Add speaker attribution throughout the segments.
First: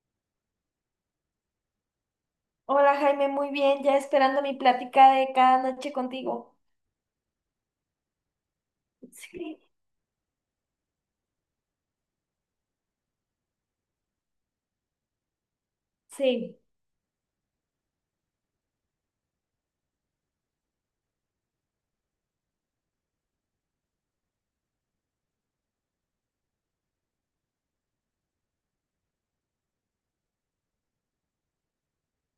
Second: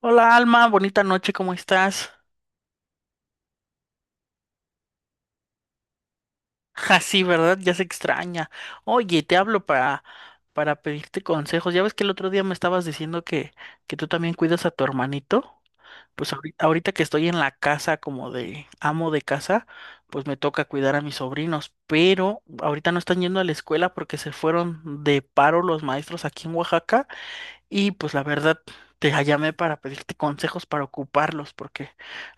Speaker 1: Hola Alma, bonita noche, ¿cómo estás?
Speaker 2: Hola Jaime, muy bien, ya esperando mi plática de cada noche contigo.
Speaker 1: Ja sí, ¿verdad? Ya se extraña. Oye, te
Speaker 2: Sí.
Speaker 1: hablo para pedirte consejos. Ya ves que el otro día me estabas diciendo que tú también cuidas a tu hermanito. Pues
Speaker 2: Sí.
Speaker 1: ahorita que estoy en la casa como de amo de casa, pues me toca cuidar a mis sobrinos, pero ahorita no están yendo a la escuela porque se fueron de paro los maestros aquí en Oaxaca. Y pues la verdad, te llamé para pedirte consejos para ocuparlos, porque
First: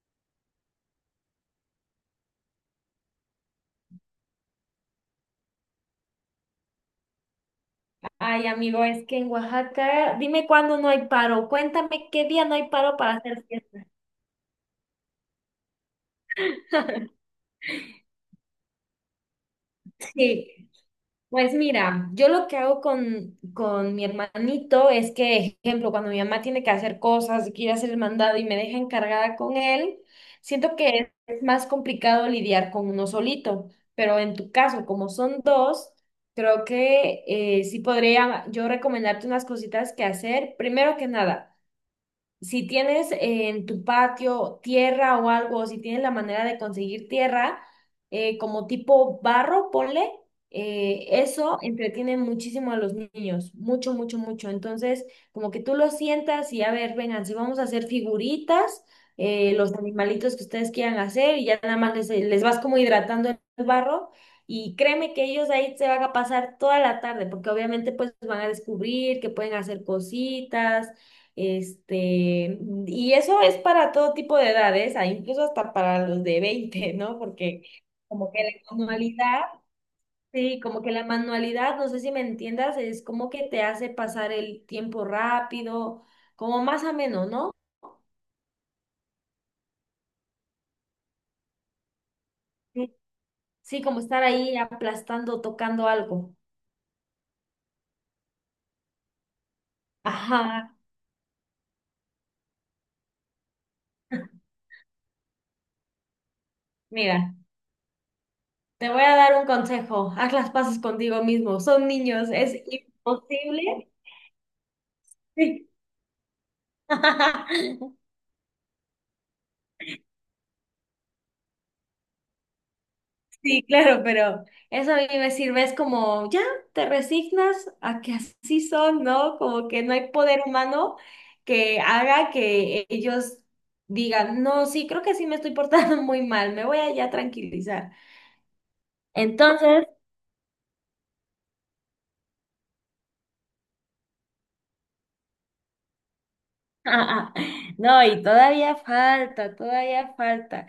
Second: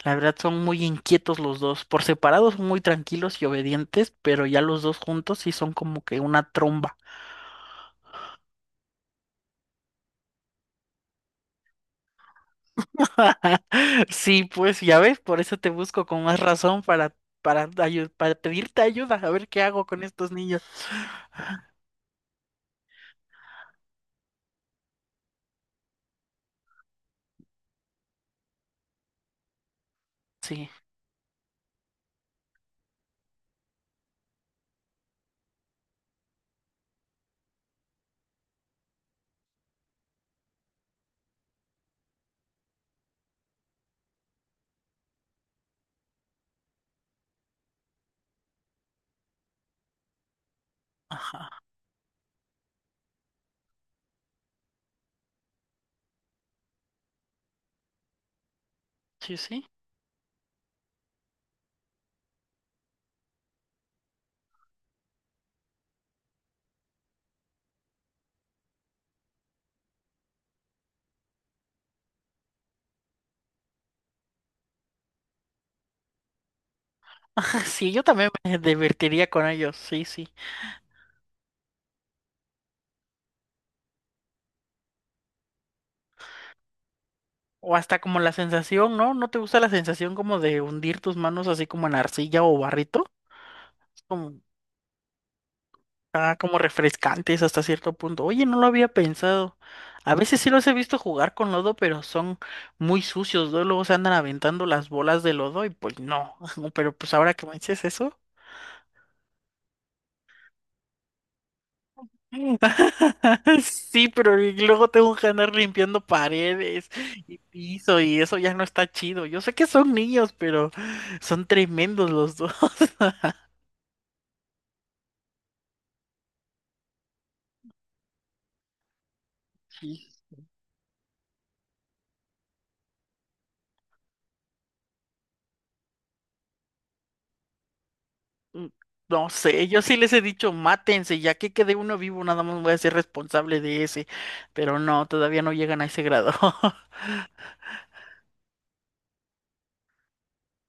Speaker 1: la verdad son muy inquietos los dos. Por separados son muy tranquilos y obedientes, pero ya los dos juntos sí son como que una tromba.
Speaker 2: Ay, amigo, es que en Oaxaca, dime cuándo no hay paro. Cuéntame qué día no hay paro para hacer fiesta.
Speaker 1: Sí, pues ya ves, por eso te busco con más razón para, para, ayu- para pedirte ayuda, a ver qué hago con estos
Speaker 2: Sí.
Speaker 1: niños.
Speaker 2: Pues mira, yo lo que hago con mi hermanito es que, ejemplo, cuando mi mamá tiene que hacer cosas, que ir a hacer el mandado y me deja encargada con él,
Speaker 1: Sí,
Speaker 2: siento que es más complicado lidiar con uno solito, pero en tu caso, como son dos, creo que sí podría yo recomendarte unas cositas que hacer. Primero que nada, si tienes en tu patio tierra o algo, o si tienes la manera de conseguir tierra, como tipo barro, ponle, eso
Speaker 1: ajá,
Speaker 2: entretiene muchísimo a los niños, mucho, mucho, mucho. Entonces, como que tú los sientas y a ver, vengan, si vamos a hacer figuritas,
Speaker 1: sí, sí.
Speaker 2: los animalitos que ustedes quieran hacer, y ya nada más les vas como hidratando el barro. Y créeme que ellos ahí se van a pasar toda la tarde, porque obviamente pues van a descubrir que pueden hacer cositas, este, y eso es para todo tipo de edades, ah, incluso hasta para los de veinte, ¿no? Porque
Speaker 1: Sí, yo también
Speaker 2: como que
Speaker 1: me
Speaker 2: la
Speaker 1: divertiría
Speaker 2: manualidad,
Speaker 1: con ellos, sí, sí.
Speaker 2: sí, como que la manualidad, no sé si me entiendas, es como que te hace pasar el tiempo rápido, como más ameno, ¿no?
Speaker 1: O hasta como la sensación, ¿no? ¿No te gusta la sensación como de hundir tus manos así como en arcilla o
Speaker 2: Sí.
Speaker 1: barrito?
Speaker 2: Sí, como
Speaker 1: Es
Speaker 2: estar
Speaker 1: Como,
Speaker 2: ahí aplastando, tocando algo.
Speaker 1: ah, como refrescantes hasta cierto punto. Oye, no lo había pensado. A veces sí los he
Speaker 2: Ajá.
Speaker 1: visto jugar con lodo, pero son muy sucios, ¿no? Luego se andan aventando las bolas de lodo y pues no. Pero pues ahora
Speaker 2: Mira,
Speaker 1: que me dices eso.
Speaker 2: te voy a dar un consejo. Haz las paces contigo mismo. Son niños, es imposible.
Speaker 1: Sí, pero y luego tengo que andar
Speaker 2: Sí.
Speaker 1: limpiando paredes y piso y eso ya no está chido. Yo sé que son niños, pero son tremendos los dos.
Speaker 2: Sí, claro, pero eso a mí me sirve, es como, ya, te resignas a que así son, ¿no? Como que no hay poder humano que haga que ellos digan, no, sí, creo que sí me estoy portando muy mal, me voy a ya tranquilizar.
Speaker 1: Mm, No sé, yo
Speaker 2: Entonces,
Speaker 1: sí les he dicho, mátense, ya que quede uno vivo, nada más voy a ser responsable de ese. Pero no, todavía no llegan a ese grado.
Speaker 2: no, y todavía falta, todavía falta.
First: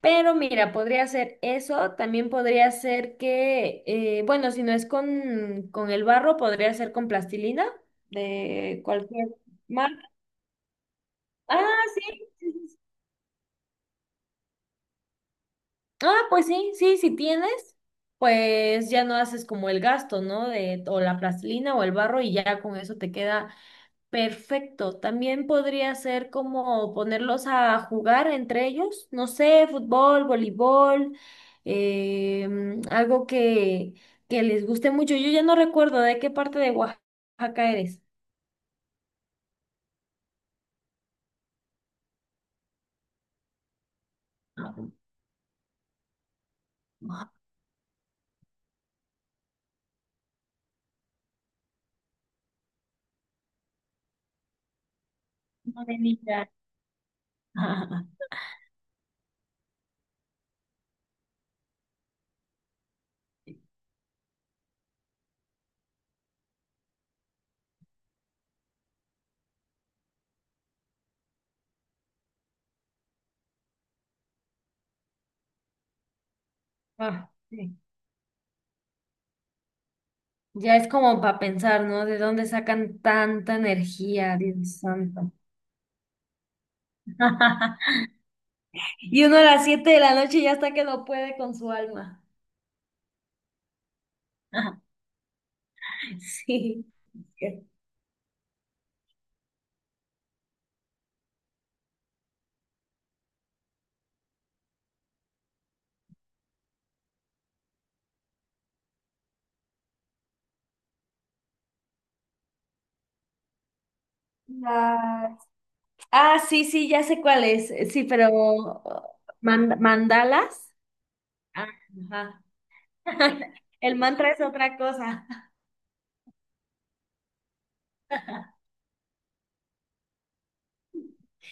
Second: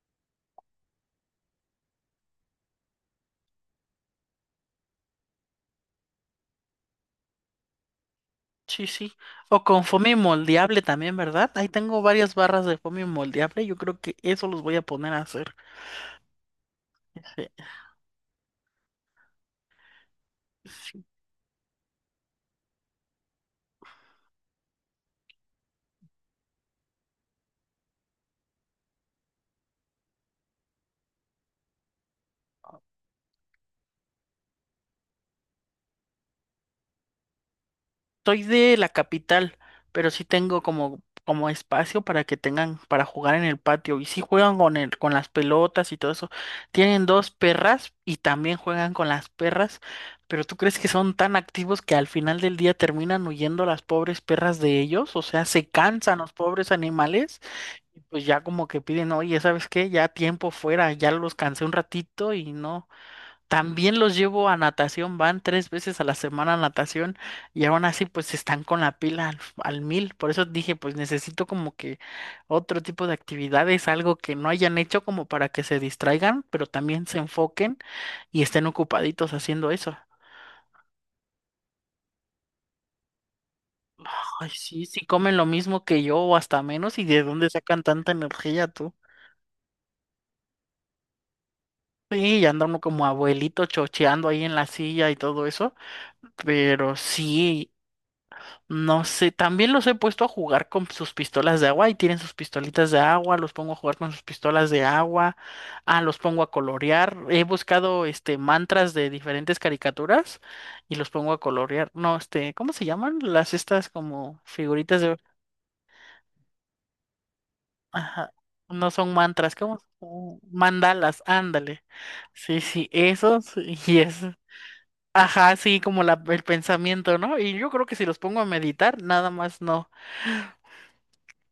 Speaker 2: Pero mira, podría ser eso, también podría ser que, bueno, si no es con el barro, podría ser con plastilina de
Speaker 1: Sí, sí.
Speaker 2: cualquier...
Speaker 1: O con foamy moldeable también, ¿verdad? Ahí
Speaker 2: Ah,
Speaker 1: tengo
Speaker 2: sí.
Speaker 1: varias
Speaker 2: Sí,
Speaker 1: barras
Speaker 2: sí, sí.
Speaker 1: de foamy moldeable, yo creo que eso los voy a poner a hacer.
Speaker 2: Ah, pues sí, sí, si tienes, pues ya no haces como el gasto, ¿no? De o
Speaker 1: Sí.
Speaker 2: la plastilina o el barro y ya con eso te queda perfecto. También podría ser como ponerlos a jugar entre ellos, no sé, fútbol, voleibol, eh, algo que les guste mucho. Yo ya no recuerdo de qué parte de Oaxaca eres.
Speaker 1: Soy de la capital, pero sí tengo como espacio para que tengan para jugar en el patio. Y sí juegan
Speaker 2: Ah,
Speaker 1: con las pelotas y todo eso. Tienen dos
Speaker 2: ah,
Speaker 1: perras y también juegan con las perras. Pero ¿tú crees que son tan activos que al final del día terminan huyendo las pobres perras de ellos? O sea, se
Speaker 2: no, de
Speaker 1: cansan los
Speaker 2: Mérida.
Speaker 1: pobres animales y pues ya como que piden, oye, ¿sabes qué? Ya tiempo fuera, ya los cansé un ratito y no. También los llevo a natación, van tres veces a la semana a natación y aún así pues están con la pila al mil. Por eso dije pues necesito como que otro tipo de actividades, algo que no hayan hecho como para que se distraigan, pero también se
Speaker 2: Ah, sí.
Speaker 1: enfoquen y estén ocupaditos haciendo eso.
Speaker 2: Ya es como para pensar, ¿no? ¿De dónde sacan tanta energía,
Speaker 1: Ay,
Speaker 2: Dios
Speaker 1: sí, sí
Speaker 2: santo?
Speaker 1: comen lo mismo que yo o hasta menos y de dónde sacan tanta energía tú.
Speaker 2: Y uno a las 7 de la noche ya está que no puede con su alma.
Speaker 1: Sí, y anda uno como abuelito chocheando ahí en la silla y todo eso.
Speaker 2: Sí.
Speaker 1: Pero sí. No sé, también los he puesto a jugar con sus pistolas de agua y tienen sus pistolitas de agua, los pongo a jugar con sus pistolas de agua, los pongo a colorear, he buscado mantras de diferentes caricaturas y los pongo a colorear. No, ¿cómo se llaman? Las estas como figuritas de,
Speaker 2: La- Ah, sí, sí, ya sé cuál es. Sí, pero
Speaker 1: ajá, no son mantras, ¿cómo?
Speaker 2: mandalas.
Speaker 1: Mandalas,
Speaker 2: Ah.
Speaker 1: ándale.
Speaker 2: Ajá.
Speaker 1: Sí, sí, esos
Speaker 2: El
Speaker 1: y
Speaker 2: mantra
Speaker 1: eso.
Speaker 2: es otra cosa.
Speaker 1: Ajá, sí, como el pensamiento, ¿no? Y yo creo que si los pongo a meditar, nada más no.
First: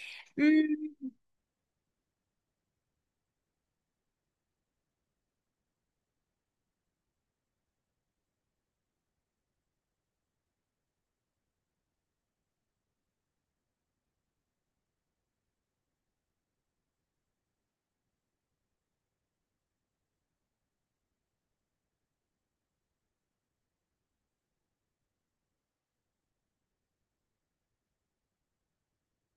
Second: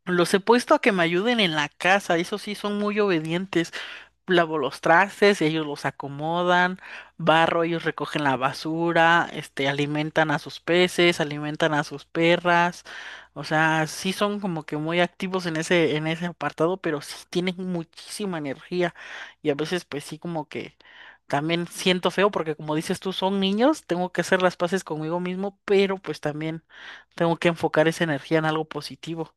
Speaker 1: Los he puesto a que me
Speaker 2: Mm.
Speaker 1: ayuden en la casa, eso sí son muy obedientes. Lavo los trastes, ellos los acomodan, barro, ellos recogen la basura, alimentan a sus peces, alimentan a sus perras. O sea, sí son como que muy activos en ese apartado, pero sí tienen muchísima energía. Y a veces, pues sí, como que también siento feo, porque como dices tú, son niños, tengo que hacer las paces conmigo mismo, pero pues también tengo que enfocar esa energía en algo positivo.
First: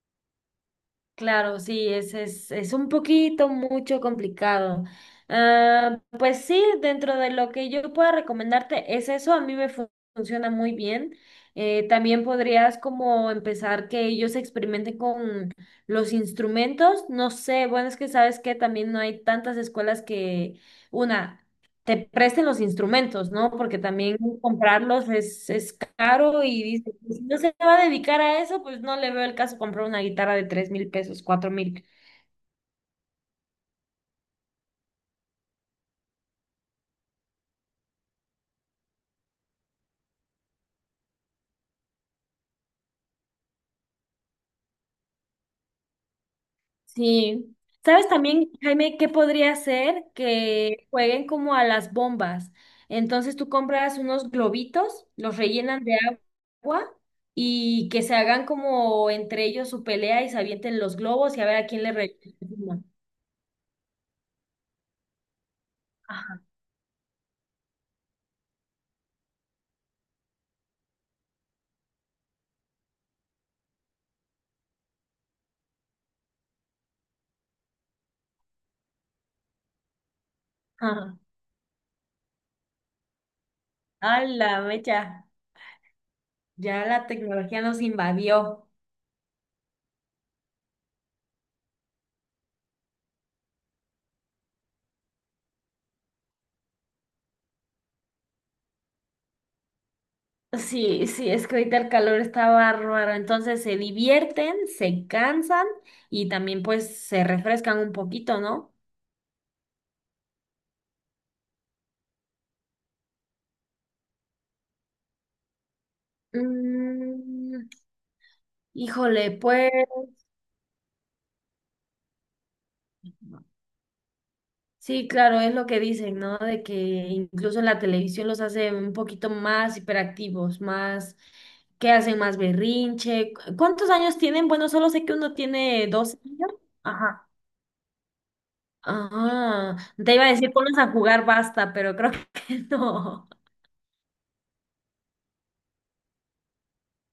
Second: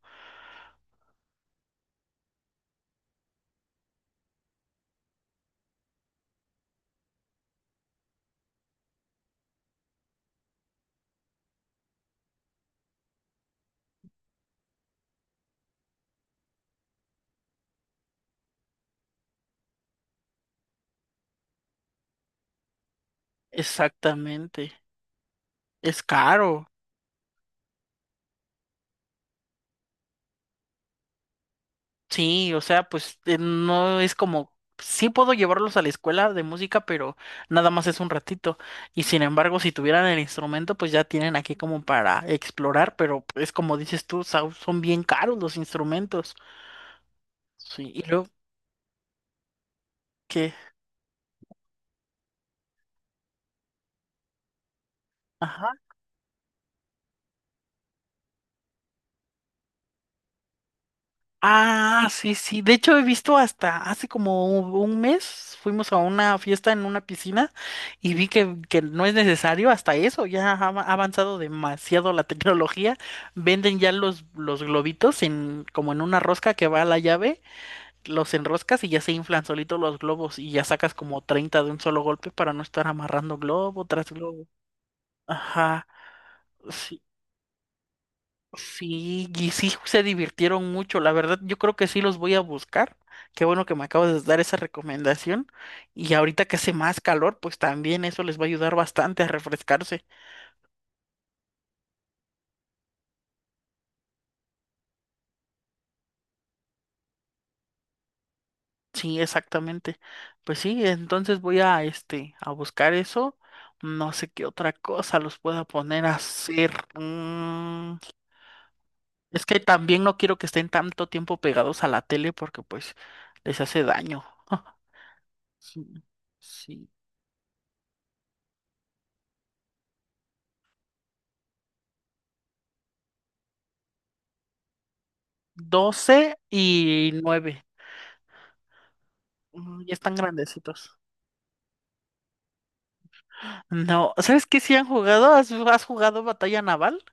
Speaker 2: Claro, sí, es un poquito mucho complicado. Ah, pues sí, dentro de lo que yo pueda recomendarte es eso, a mí me funciona muy bien. También podrías como empezar que ellos experimenten con los instrumentos. No sé, bueno, es que sabes que también no hay tantas escuelas que una te presten los instrumentos, ¿no? Porque también
Speaker 1: Exactamente.
Speaker 2: comprarlos es
Speaker 1: Es
Speaker 2: caro y
Speaker 1: caro.
Speaker 2: dice: "Pues, si no se va a dedicar a eso, pues no le veo el caso comprar una guitarra de 3000 pesos, 4000".
Speaker 1: Sí, o sea, pues no es como, sí puedo llevarlos a la escuela de música, pero nada más es un ratito. Y sin embargo, si tuvieran el instrumento, pues ya tienen aquí como para explorar, pero es como dices tú, Sau, son bien caros los instrumentos.
Speaker 2: Sí.
Speaker 1: Sí, y
Speaker 2: ¿Sabes
Speaker 1: luego
Speaker 2: también, Jaime, qué podría ser
Speaker 1: que,
Speaker 2: que jueguen como a las bombas? Entonces tú compras unos globitos, los
Speaker 1: ajá.
Speaker 2: rellenan de agua y que se hagan como entre ellos su pelea y se avienten los globos y a ver a quién le
Speaker 1: Ah, sí, sí. De
Speaker 2: rellena.
Speaker 1: hecho, he visto hasta hace como un mes fuimos a una
Speaker 2: Ajá.
Speaker 1: fiesta en una piscina y vi que no es necesario hasta eso. Ya ha avanzado demasiado la tecnología. Venden ya los globitos como en una rosca que va a la llave, los enroscas y ya se inflan solitos los globos y ya sacas
Speaker 2: Ajá.
Speaker 1: como 30 de un solo golpe para no estar amarrando globo tras
Speaker 2: A
Speaker 1: globo.
Speaker 2: la mecha.
Speaker 1: Ajá.
Speaker 2: Ya
Speaker 1: Sí.
Speaker 2: la tecnología nos invadió.
Speaker 1: Sí, y sí se divirtieron mucho. La verdad, yo creo que sí los voy a buscar. Qué bueno que me acabas de dar esa recomendación. Y ahorita que hace más calor, pues también eso les va a ayudar bastante a refrescarse.
Speaker 2: Sí, sí, es que ahorita el calor está bárbaro, entonces se divierten, se cansan y también pues se refrescan un poquito, ¿no?
Speaker 1: Sí, exactamente. Pues sí, entonces voy a buscar eso. No sé qué otra cosa los pueda poner a hacer.
Speaker 2: Mm, híjole,
Speaker 1: Es que
Speaker 2: pues
Speaker 1: también no quiero que estén tanto tiempo pegados a la tele porque pues les hace daño.
Speaker 2: sí, claro, es lo que
Speaker 1: Sí,
Speaker 2: dicen, ¿no? De que
Speaker 1: sí.
Speaker 2: incluso en la televisión los hace un poquito más hiperactivos, más, que hacen más berrinche. ¿Cuántos años tienen? Bueno, solo sé que uno tiene 12
Speaker 1: 12
Speaker 2: años.
Speaker 1: y
Speaker 2: Ajá.
Speaker 1: 9.
Speaker 2: Ah,
Speaker 1: Ya están
Speaker 2: te iba a decir, pones a
Speaker 1: grandecitos.
Speaker 2: jugar basta, pero creo que no.
Speaker 1: No, ¿sabes qué? Si han jugado, ¿has jugado Batalla Naval?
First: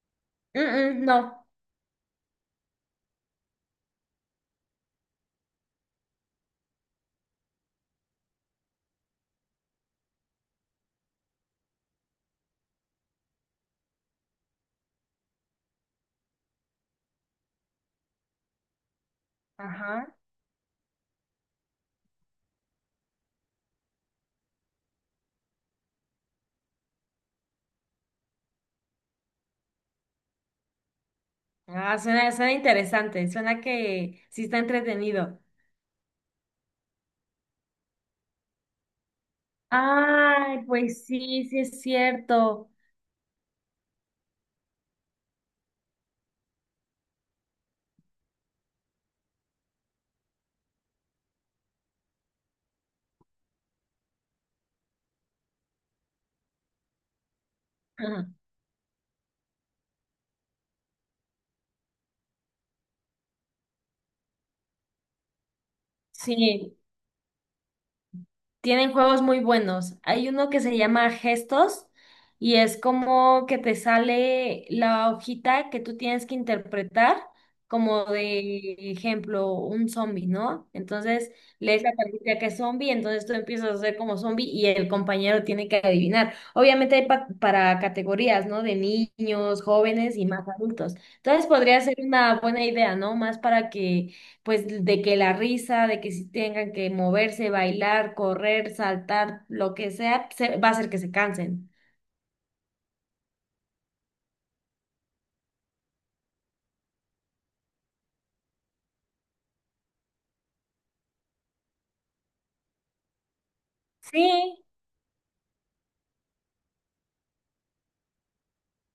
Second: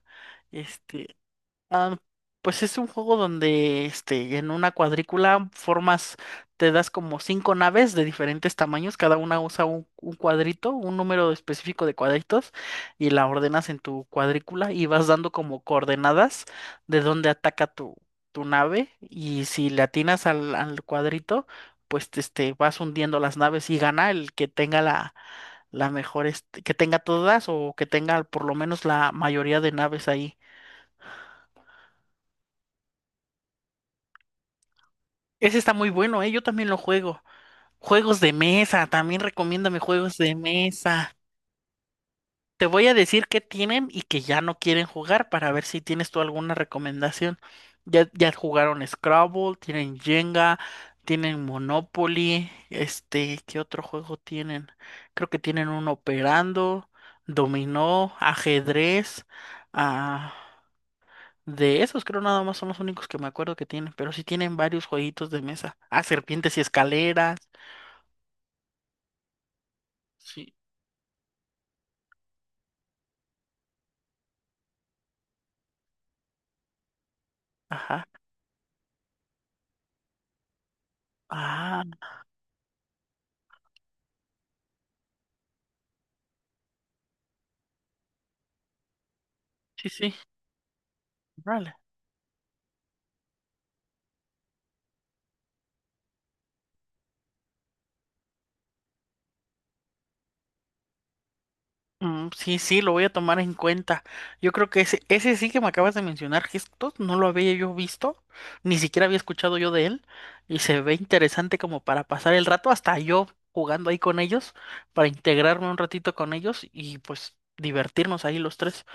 Speaker 2: Mm, mm,
Speaker 1: Este,
Speaker 2: no.
Speaker 1: Ah, pues es un juego donde en una cuadrícula formas, te das como cinco naves de diferentes tamaños, cada una usa un cuadrito, un número específico de cuadritos, y la ordenas en tu cuadrícula y vas dando como coordenadas de dónde ataca tu nave, y si le
Speaker 2: Ajá.
Speaker 1: atinas al cuadrito, pues vas hundiendo las naves y gana el que tenga la mejor, que tenga todas o que tenga por lo menos la mayoría de naves ahí.
Speaker 2: Ah, suena, suena interesante, suena que sí está entretenido.
Speaker 1: Ese está muy bueno, ¿eh? Yo también lo juego. Juegos de mesa, también recomiéndame juegos de
Speaker 2: Ay, pues
Speaker 1: mesa.
Speaker 2: sí, sí es
Speaker 1: Te
Speaker 2: cierto.
Speaker 1: voy a decir qué tienen y que ya no quieren jugar para ver si tienes tú alguna recomendación. Ya, ya jugaron Scrabble, tienen Jenga, tienen Monopoly, ¿qué otro juego tienen? Creo que tienen un Operando, Dominó,
Speaker 2: Ajá.
Speaker 1: Ajedrez. Ah, de esos creo nada más son los únicos que me acuerdo que tienen, pero sí tienen varios jueguitos de mesa. Ah, Serpientes y
Speaker 2: Sí.
Speaker 1: Escaleras.
Speaker 2: Tienen juegos muy buenos. Hay uno
Speaker 1: Sí.
Speaker 2: que se llama Gestos y es como que te sale la hojita que tú tienes que interpretar
Speaker 1: Ajá.
Speaker 2: como de ejemplo un zombie, ¿no? Entonces
Speaker 1: Ah,
Speaker 2: lees la pantalla que es zombie, entonces tú empiezas a ser como zombie y el compañero tiene que adivinar. Obviamente hay para categorías, ¿no? De niños,
Speaker 1: sí, sí.
Speaker 2: jóvenes y más adultos. Entonces
Speaker 1: Vale.
Speaker 2: podría ser una buena idea, ¿no? Más para que pues de que la risa, de que si tengan que moverse, bailar, correr, saltar, lo que sea, va a hacer que se cansen.
Speaker 1: Mm, sí, sí, lo voy a tomar en cuenta. Yo creo que ese sí que me acabas de mencionar, gestos, no lo había yo visto, ni siquiera había escuchado yo de él, y se ve interesante como para pasar el rato, hasta yo jugando ahí con ellos,
Speaker 2: Sí,
Speaker 1: para integrarme un ratito con ellos y pues divertirnos ahí los tres.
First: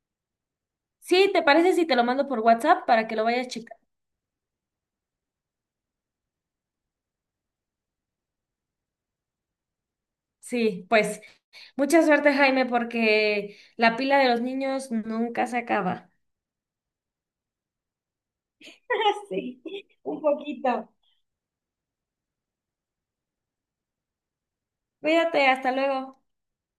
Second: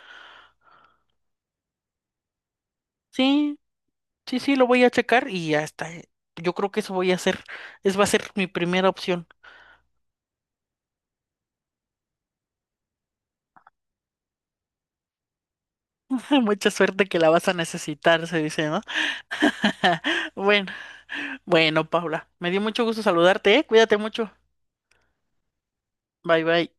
Speaker 2: sí, ¿te parece si te lo mando por WhatsApp para que lo vayas
Speaker 1: Sí,
Speaker 2: checando?
Speaker 1: sí, sí, lo voy a checar y ya está. Yo creo que eso voy a hacer. Es va a ser mi primera opción.
Speaker 2: Sí, pues mucha suerte, Jaime, porque la pila de los niños nunca se acaba.
Speaker 1: Mucha suerte que la vas a necesitar, se dice, ¿no?
Speaker 2: Sí, un
Speaker 1: Bueno,
Speaker 2: poquito.
Speaker 1: bueno, Paula, me dio mucho gusto saludarte, ¿eh? Cuídate mucho.
Speaker 2: Cuídate, hasta luego.
Speaker 1: Bye, bye.